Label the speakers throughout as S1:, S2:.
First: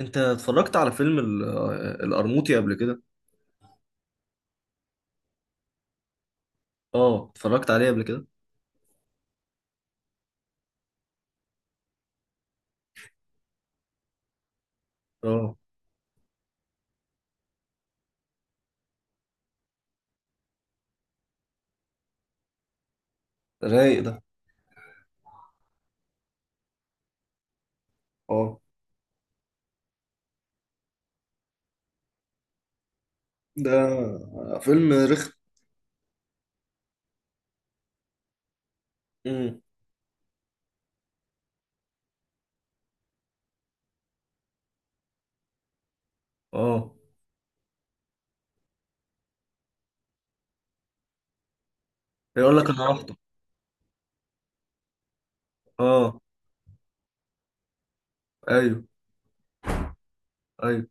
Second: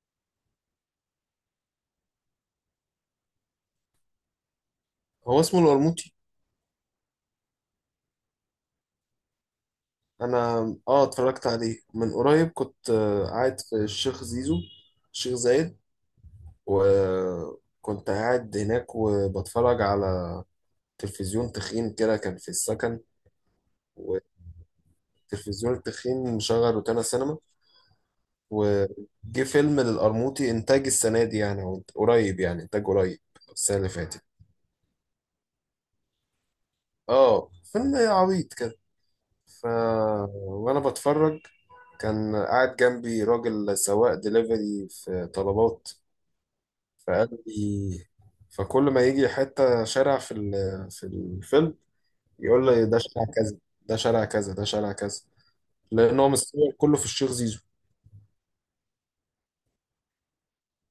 S1: انت اتفرجت على فيلم القرموطي قبل كده؟
S2: هو اسمه القرموطي.
S1: اه، اتفرجت عليه قبل كده.
S2: انا اه اتفرجت عليه من قريب. كنت قاعد في الشيخ زيزو، الشيخ
S1: اه،
S2: زايد. وكنت قاعد هناك وبتفرج على تلفزيون تخين كده، كان في السكن.
S1: رايق ده.
S2: والتلفزيون التخين مشغل روتانا سينما.
S1: اه،
S2: وجه فيلم للقرموطي انتاج السنه دي، يعني هو قريب، يعني انتاج قريب،
S1: ده
S2: السنه اللي فاتت.
S1: فيلم رخم.
S2: اه، فيلم عبيط كده.
S1: امم.
S2: ف وانا بتفرج كان قاعد جنبي راجل سواق دليفري في طلبات.
S1: اه،
S2: فقال لي، فكل ما يجي حتة شارع في الفيلم
S1: يقول
S2: يقول
S1: لك
S2: لي
S1: انا
S2: ده
S1: رحت.
S2: شارع كذا، ده شارع كذا، ده شارع كذا.
S1: اه،
S2: لان هو مستوى كله في الشيخ زيزو.
S1: ايوه، ايوه.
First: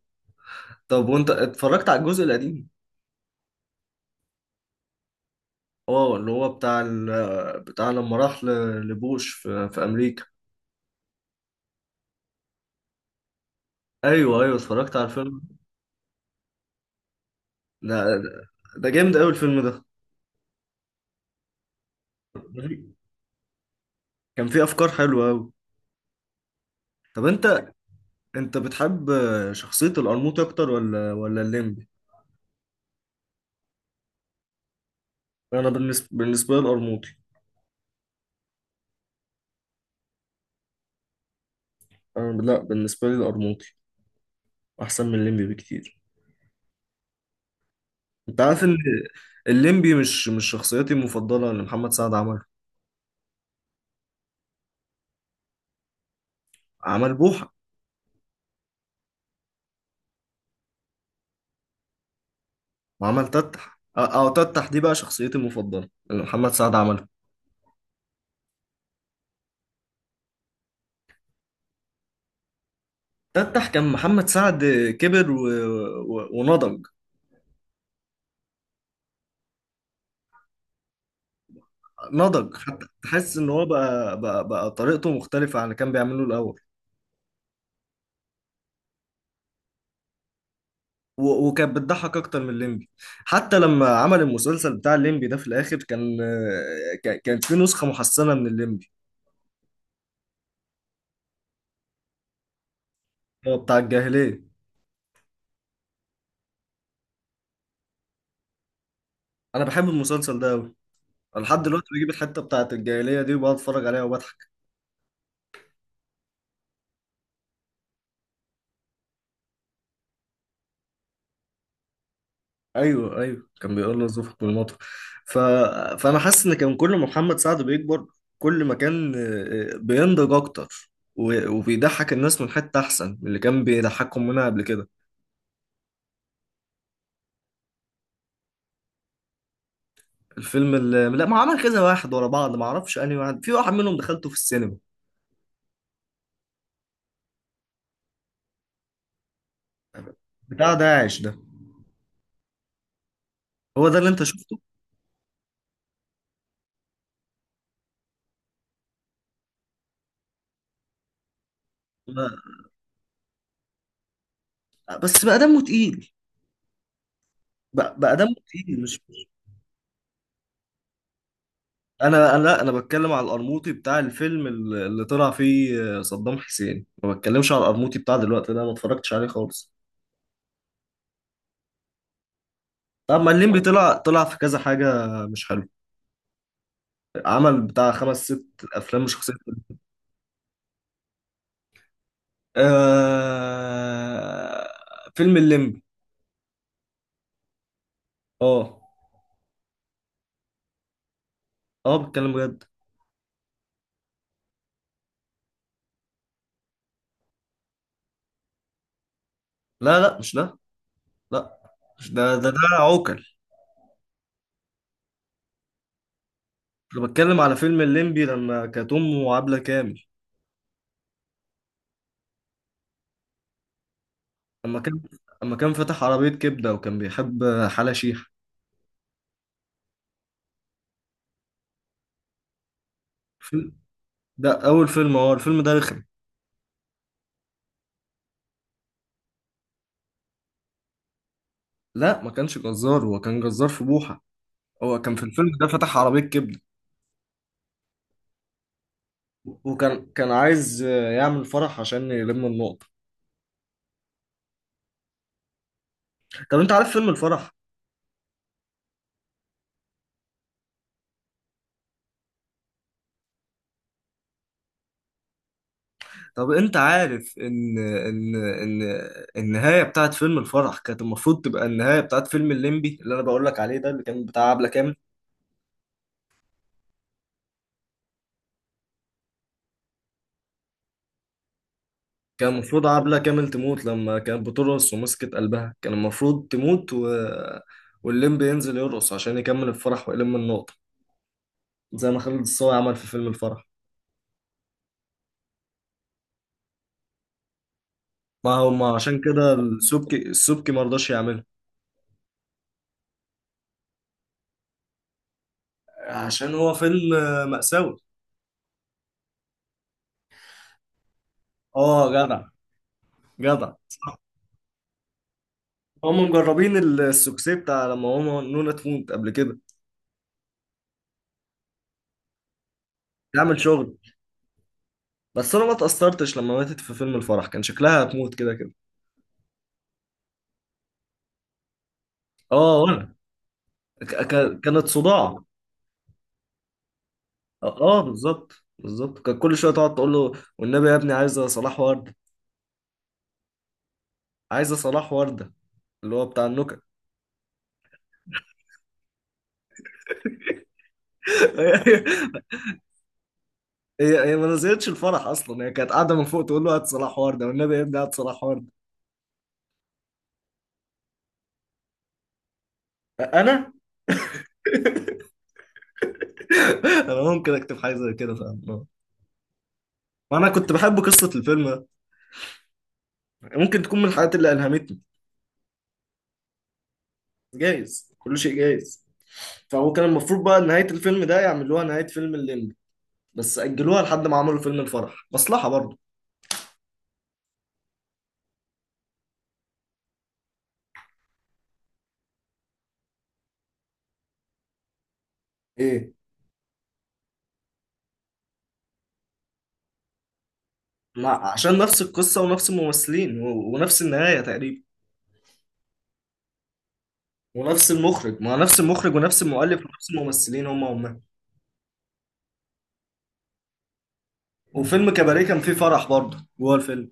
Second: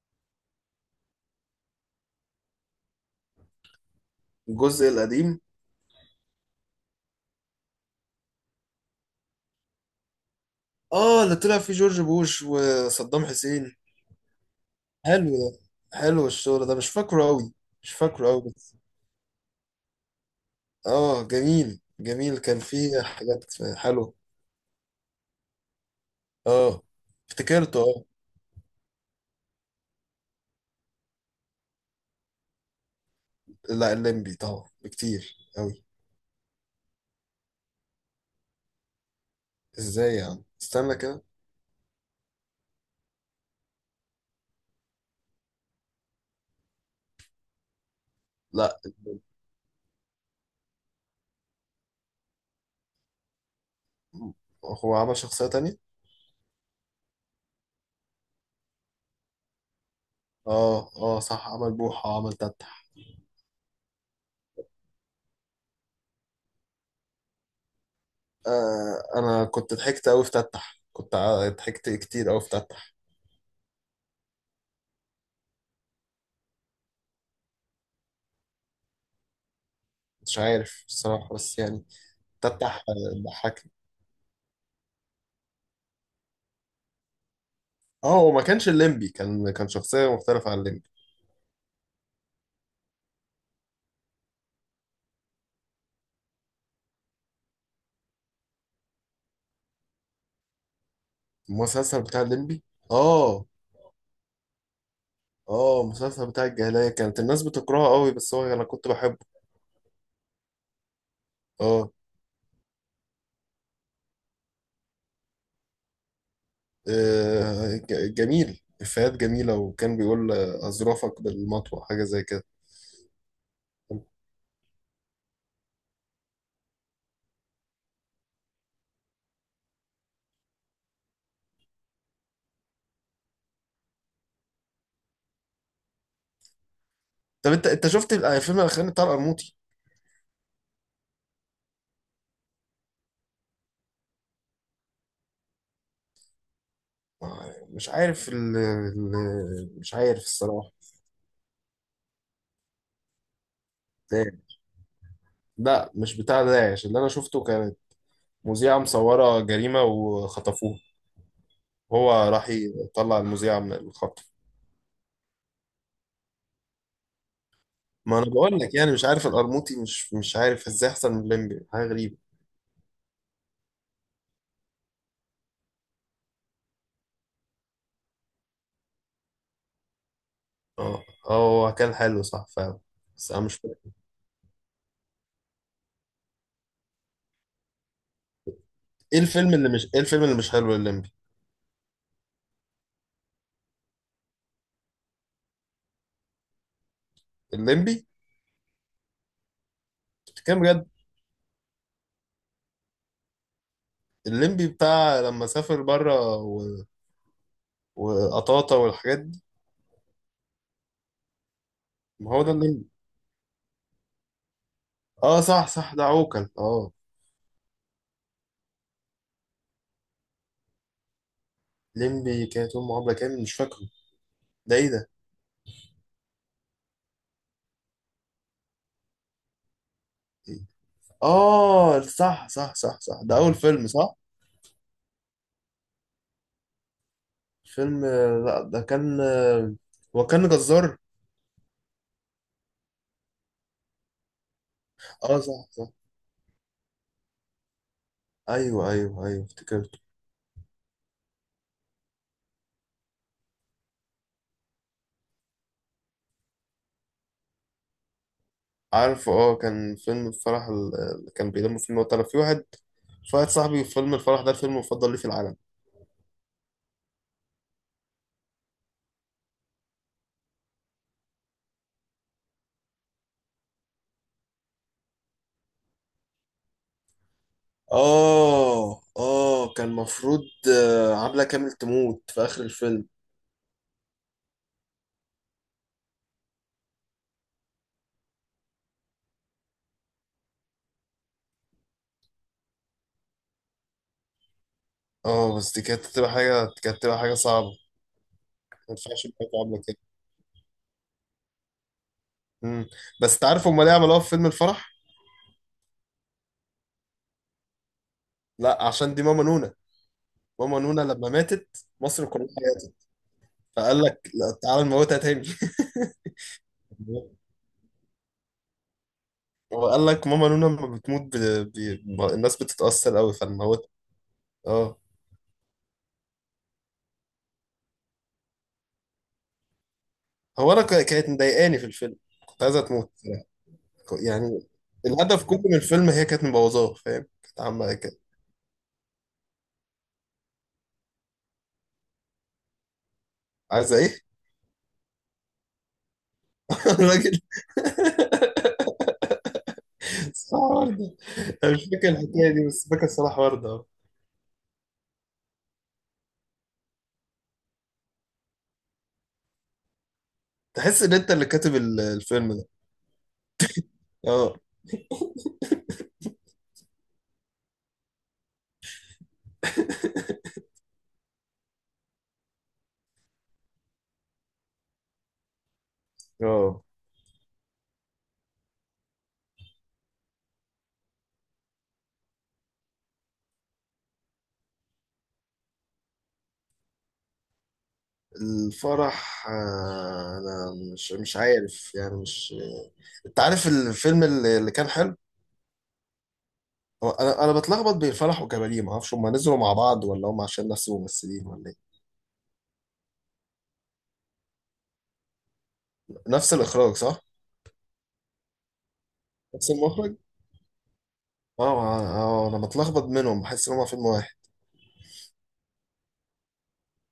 S1: طب وانت اتفرجت على الجزء القديم؟
S2: الجزء القديم،
S1: اه، اللي هو بتاع بتاع لما راح لبوش في امريكا.
S2: اه، اللي طلع فيه جورج بوش وصدام حسين.
S1: ايوه، ايوه، اتفرجت على
S2: حلو
S1: الفيلم.
S2: ده. حلو الشغل ده، مش فاكره قوي. مش
S1: ده
S2: فاكره
S1: ده
S2: قوي بس.
S1: ده جامد قوي الفيلم ده.
S2: اه، جميل جميل، كان فيه حاجات حلوه.
S1: كان فيه افكار حلوه قوي.
S2: اه،
S1: طب انت
S2: افتكرته. اه،
S1: انت بتحب شخصيه القرموطي اكتر ولا الليمبي؟
S2: لا الليمبي طبعا بكتير
S1: انا
S2: أوي.
S1: بالنسبه لي القرموطي.
S2: ازاي يعني؟ استنى كده.
S1: انا، لا، بالنسبه لي القرموطي احسن من الليمبي بكتير. انت عارف ان
S2: لا،
S1: الليمبي مش شخصيتي المفضله اللي محمد سعد عمله.
S2: هو عمل شخصية تانية.
S1: عمل بوحه،
S2: اه اه صح، عمل بوحة، عمل تتح.
S1: وعمل تتح، او تتح دي بقى شخصيتي المفضله اللي محمد سعد عمله.
S2: آه، انا كنت ضحكت أوي في تتح، ضحكت كتير أوي في تتح.
S1: تتح كان محمد سعد كبر ونضج.
S2: مش عارف الصراحة بس يعني.
S1: نضج
S2: تتح
S1: حتى تحس ان هو
S2: ضحكني.
S1: بقى طريقته مختلفه عن اللي كان بيعمله الاول.
S2: اه، هو ما كانش الليمبي، كان شخصية مختلفة عن الليمبي.
S1: وكانت بتضحك اكتر من الليمبي. حتى لما عمل المسلسل بتاع الليمبي ده في الاخر كان آه، كان كان في نسخه محسنه من الليمبي.
S2: المسلسل بتاع الليمبي. اه
S1: هو بتاع الجاهليه.
S2: اه، المسلسل بتاع الجاهلية كانت الناس بتكرهه أوي، بس هو انا كنت بحبه.
S1: انا بحب المسلسل ده قوي. انا لحد دلوقتي
S2: اه.
S1: بجيب الحته بتاعت الجاهليه دي وبقعد اتفرج عليها وبضحك.
S2: جميل، إفيهات جميلة. وكان بيقول أظرافك بالمطوة، حاجة زي كده.
S1: ايوه، ايوه، كان بيقول له زوفك بالمطر. ف... فانا حاسس ان كان كل ما محمد سعد بيكبر، كل ما كان بينضج اكتر وبيضحك الناس من حته احسن من اللي كان بيضحكهم منها قبل كده.
S2: طب أنت شفت الفيلم الأخراني بتاع القرموطي؟
S1: الفيلم اللي، لا، ما عمل كذا واحد ورا بعض، ما اعرفش انهي واحد، في واحد منهم دخلته في السينما.
S2: مش عارف مش عارف الصراحة.
S1: بتاع داعش ده، هو ده اللي انت
S2: ده-
S1: شفته؟
S2: لا، مش بتاع داعش اللي أنا شفته. كانت مذيعة مصورة جريمة وخطفوه،
S1: لا،
S2: هو راح يطلع المذيعة من الخطف.
S1: بس بقى دمه تقيل. بقى
S2: ما انا
S1: دمه
S2: بقول لك
S1: تقيل،
S2: يعني
S1: مش...
S2: مش عارف، القرموطي مش عارف ازاي احسن من الليمبي. حاجه غريبه.
S1: انا انا لا، انا بتكلم على القرموطي بتاع الفيلم اللي طلع فيه صدام حسين. ما بتكلمش على القرموطي بتاع دلوقتي ده، ما اتفرجتش عليه خالص.
S2: اه اه، هو كان حلو صح فعلا.
S1: طب ما
S2: بس انا مش
S1: الليمبي
S2: فاكر.
S1: طلع في كذا حاجة مش حلوة. عمل بتاع خمس ست أفلام مش شخصية.
S2: ايه الفيلم اللي مش حلو؟ الليمبي؟
S1: آه... فيلم الليمبي.
S2: الليمبي؟
S1: اه،
S2: بتتكلم بجد؟
S1: اه، بتكلم بجد.
S2: الليمبي بتاع لما سافر بره وقطاطا والحاجات دي؟
S1: لا، لا، مش ده. لا،
S2: ما هو ده
S1: ده
S2: الليمبي.
S1: عوكل.
S2: اه صح صح، ده عوكل، اه.
S1: انا بتكلم على فيلم الليمبي لما كانت امه عبلة كامل.
S2: ليمبي كانت امه عبله كامل؟ مش فاكره. ده
S1: اما
S2: ايه
S1: كان
S2: ده؟
S1: اما كان فاتح عربية كبدة، وكان بيحب حلا شيحة.
S2: اه صح صح صح صح، ده اول
S1: فيلم-
S2: فيلم، صح.
S1: ده اول فيلم، هو الفيلم ده رخم.
S2: فيلم آه، لا ده كان، وكان جزار.
S1: لا، ما كانش جزار، هو كان جزار في بوحة. هو كان في
S2: اه
S1: الفيلم ده
S2: صح صح.
S1: فتح عربية كبدة.
S2: ايوه ايوه ايوه، افتكرته.
S1: وكان عايز يعمل فرح عشان يلم النقطة. طب انت عارف فيلم الفرح؟
S2: عارفه، اه. كان فيلم الفرح اللي كان بيلم فيلم وقت. انا في واحد، في واحد صاحبي فيلم الفرح ده الفيلم المفضل ليه في العالم.
S1: طب انت عارف ان النهاية بتاعت فيلم الفرح كانت المفروض تبقى النهاية بتاعت فيلم الليمبي اللي انا بقول لك عليه ده، اللي كان بتاع عبلة كامل.
S2: اه اه، كان مفروض عبلة كامل تموت في
S1: كان
S2: اخر
S1: المفروض
S2: الفيلم.
S1: عبلة كامل تموت لما كانت بترقص ومسكت قلبها، كان المفروض تموت والليمبي ينزل يرقص عشان يكمل الفرح ويلم النقطة زي ما خالد الصاوي عمل في فيلم الفرح.
S2: اه، بس دي كانت تبقى حاجه، كانت تبقى حاجه صعبه. ما
S1: ما هو، ما عشان
S2: ينفعش يبقى
S1: كده
S2: عامله كده.
S1: السبكي السبكي ما رضاش يعمله،
S2: مم. بس تعرف هم ليه عملوها في فيلم الفرح؟
S1: عشان هو فيلم مأساوي.
S2: لا، عشان دي ماما نونا. ماما نونا لما ماتت
S1: اه،
S2: مصر كلها
S1: جدع،
S2: ماتت،
S1: جدع.
S2: فقال لك لا تعالى نموتها تاني.
S1: هم مجربين السوكسي بتاع لما هو نونا تموت قبل كده،
S2: هو قال لك ماما نونا لما بتموت ب... ب... ما- الناس بتتأثر قوي
S1: تعمل شغل.
S2: فالموت. اه.
S1: بس انا ما اتأثرتش لما ماتت في فيلم الفرح، كان شكلها هتموت كده كده.
S2: كانت مضايقاني في الفيلم، كنت عايزة
S1: اه،
S2: تموت
S1: وانا
S2: صراحة. يعني
S1: كانت صداع.
S2: الهدف كله من الفيلم، هي كانت مبوظاه، فاهم؟ كانت
S1: اه،
S2: عامة كده.
S1: بالظبط، بالظبط. كان كل شويه تقعد تقول له: والنبي يا ابني عايزه صلاح ورده،
S2: عايزة ايه؟
S1: عايزه صلاح ورده اللي هو بتاع النكت.
S2: الراجل، صح، وردة. انا مش فاكر الحكاية دي، بس فاكر صلاح وردة، اه.
S1: هي هي ما نزلتش الفرح اصلا، هي كانت قاعده من فوق تقول له: هات صلاح ورده، والنبي يا ابني، هات صلاح ورده.
S2: تحس ان انت اللي كاتب الفيلم ده؟
S1: انا
S2: اه.
S1: انا ممكن اكتب حاجه زي كده، فاهم. وانا كنت بحب قصه الفيلم ده، ممكن تكون من الحاجات اللي الهمتني.
S2: اه.
S1: جايز، كل شيء جايز. فهو كان المفروض بقى نهايه الفيلم ده يعملوها نهايه فيلم الليمبي، بس اجلوها لحد ما عملوا فيلم الفرح، مصلحه برضه.
S2: الفرح، انا مش عارف يعني، مش. انت عارف الفيلم اللي اللي كان حلو؟
S1: ايه؟
S2: هو انا بتلخبط بين فرح وكباريه. ما اعرفش هم نزلوا مع بعض ولا هم عشان نفس
S1: ما
S2: الممثلين ولا
S1: عشان
S2: ايه.
S1: نفس القصة ونفس الممثلين ونفس النهاية تقريبا
S2: نفس الاخراج صح.
S1: ونفس المخرج. ما نفس المخرج ونفس
S2: نفس
S1: المؤلف ونفس
S2: المخرج.
S1: الممثلين هم هم.
S2: اه اه، انا بتلخبط منهم، بحس ان هم فيلم واحد.
S1: وفيلم كباريه كان فيه فرح برضه جوه الفيلم.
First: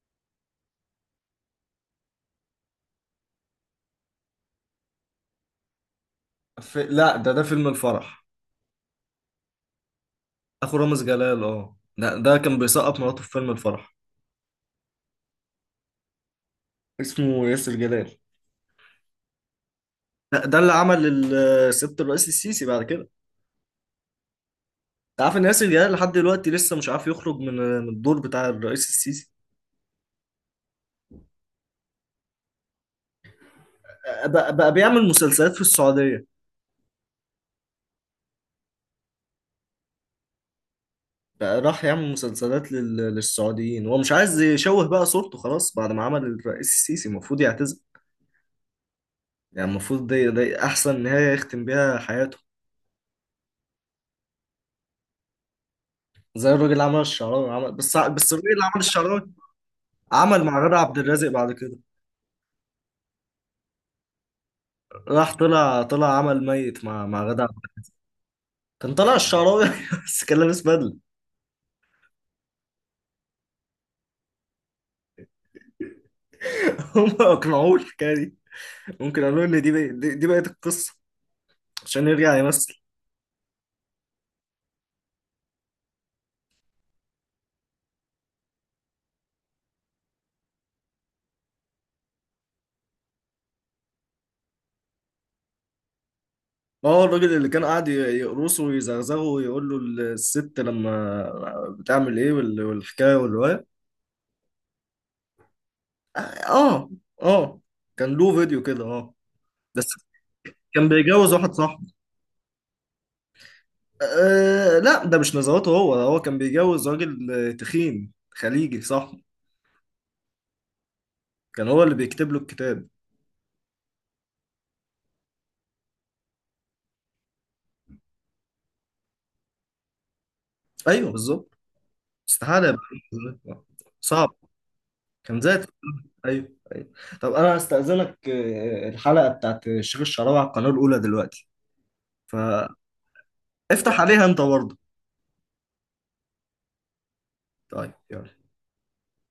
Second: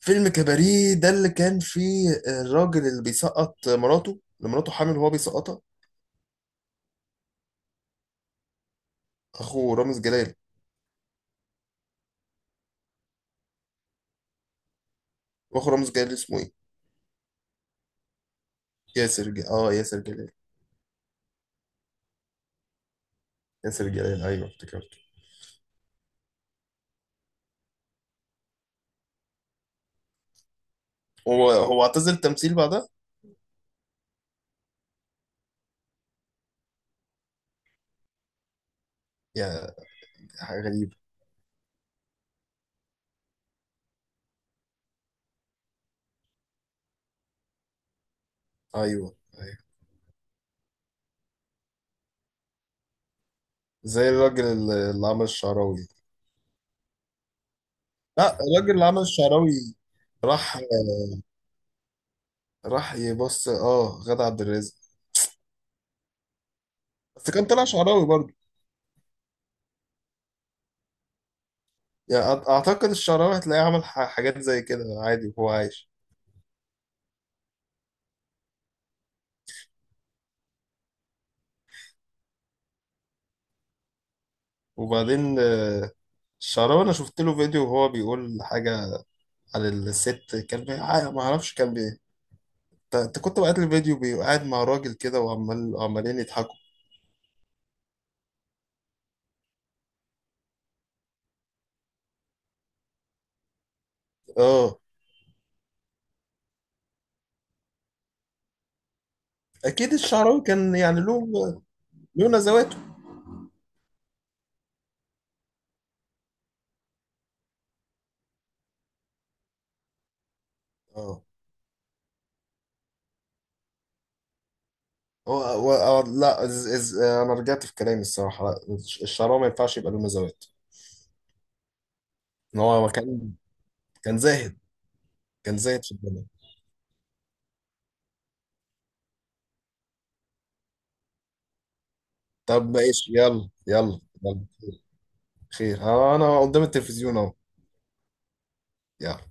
S2: فيلم كباريه ده اللي كان فيه الراجل اللي بيسقط مراته، اللي مراته حامل وهو بيسقطها؟
S1: لا، ده فيلم الفرح.
S2: اخو رامز جلال.
S1: اخو رامز جلال، اه، ده كان بيسقط مراته في فيلم الفرح.
S2: اخو رامز جلال اسمه ايه؟
S1: اسمه ياسر جلال.
S2: اه ياسر جلال.
S1: ده اللي عمل سيادة الرئيس السيسي بعد كده.
S2: ياسر جلال، ايوه، افتكرت.
S1: انت عارف ان ياسر جلال لحد دلوقتي لسه مش عارف يخرج من الدور بتاع الرئيس السيسي.
S2: هو هو اعتزل التمثيل بعدها؟
S1: بقى بيعمل مسلسلات في السعودية.
S2: يا، حاجه غريبه.
S1: بقى راح يعمل مسلسلات للسعوديين، هو مش عايز يشوه بقى صورته خلاص بعد ما عمل الرئيس السيسي، المفروض يعتزل.
S2: ايوه ايوه.
S1: يعني المفروض دي احسن نهاية يختم بيها حياته.
S2: زي الراجل اللي عمل الشعراوي.
S1: زي الراجل اللي عمل الشعراوي عمل، بس
S2: لا،
S1: الراجل اللي
S2: الراجل
S1: عمل
S2: اللي عمل
S1: الشعراوي
S2: الشعراوي
S1: عمل
S2: راح،
S1: مع غادة عبد الرازق بعد كده.
S2: راح يبص، اه، غادة عبد الرازق.
S1: راح طلع عمل ميت مع
S2: بس
S1: غادة
S2: كان
S1: عبد
S2: طلع
S1: الرازق.
S2: شعراوي برضه.
S1: كان طلع الشعراوي بس كان لابس بدلة.
S2: يعني اعتقد الشعراوي هتلاقيه عمل حاجات زي كده عادي وهو عايش.
S1: هم اقنعوه الحكاية دي، ممكن قالوا ان دي بقت القصة عشان يرجع يمثل.
S2: وبعدين الشعراوي انا شفت له فيديو وهو بيقول حاجة على الست. كان بي... ع- ما اعرفش كان بي انت كنت بقيت الفيديو قاعد مع راجل كده وعمال عمالين يضحكوا.
S1: اه، الراجل اللي كان قاعد يقرصه ويزغزغه ويقول له: الست لما بتعمل ايه، والحكايه والروايه.
S2: اه.
S1: اه، اه، كان له فيديو كده، اه. بس
S2: اكيد الشعراوي كان
S1: كان
S2: يعني له،
S1: بيجوز واحد صاحبه.
S2: له نزواته.
S1: آه، لا، ده مش نزواته، هو هو كان بيجوز راجل تخين خليجي صاحبه.
S2: اه.
S1: كان هو اللي بيكتب له الكتاب.
S2: لا، إز إز آه، انا رجعت في كلامي الصراحه. لا، الشراب ما ينفعش يبقى له مزاوات.
S1: ايوه، بالظبط.
S2: ان
S1: استحاله يبقى
S2: هو
S1: له
S2: كان،
S1: نزوات.
S2: كان
S1: صعب.
S2: زاهد.
S1: كان
S2: كان
S1: ذاتي.
S2: زاهد في الدنيا.
S1: ايوه، ايوه. طب انا هستأذنك، الحلقه بتاعت الشيخ الشعراوي على القناه الاولى دلوقتي،
S2: طب
S1: فافتح
S2: ماشي، يلا يلا
S1: عليها انت
S2: يلا.
S1: برضه.
S2: خير، انا قدام التلفزيون اهو.
S1: طيب، يلا.
S2: يلا.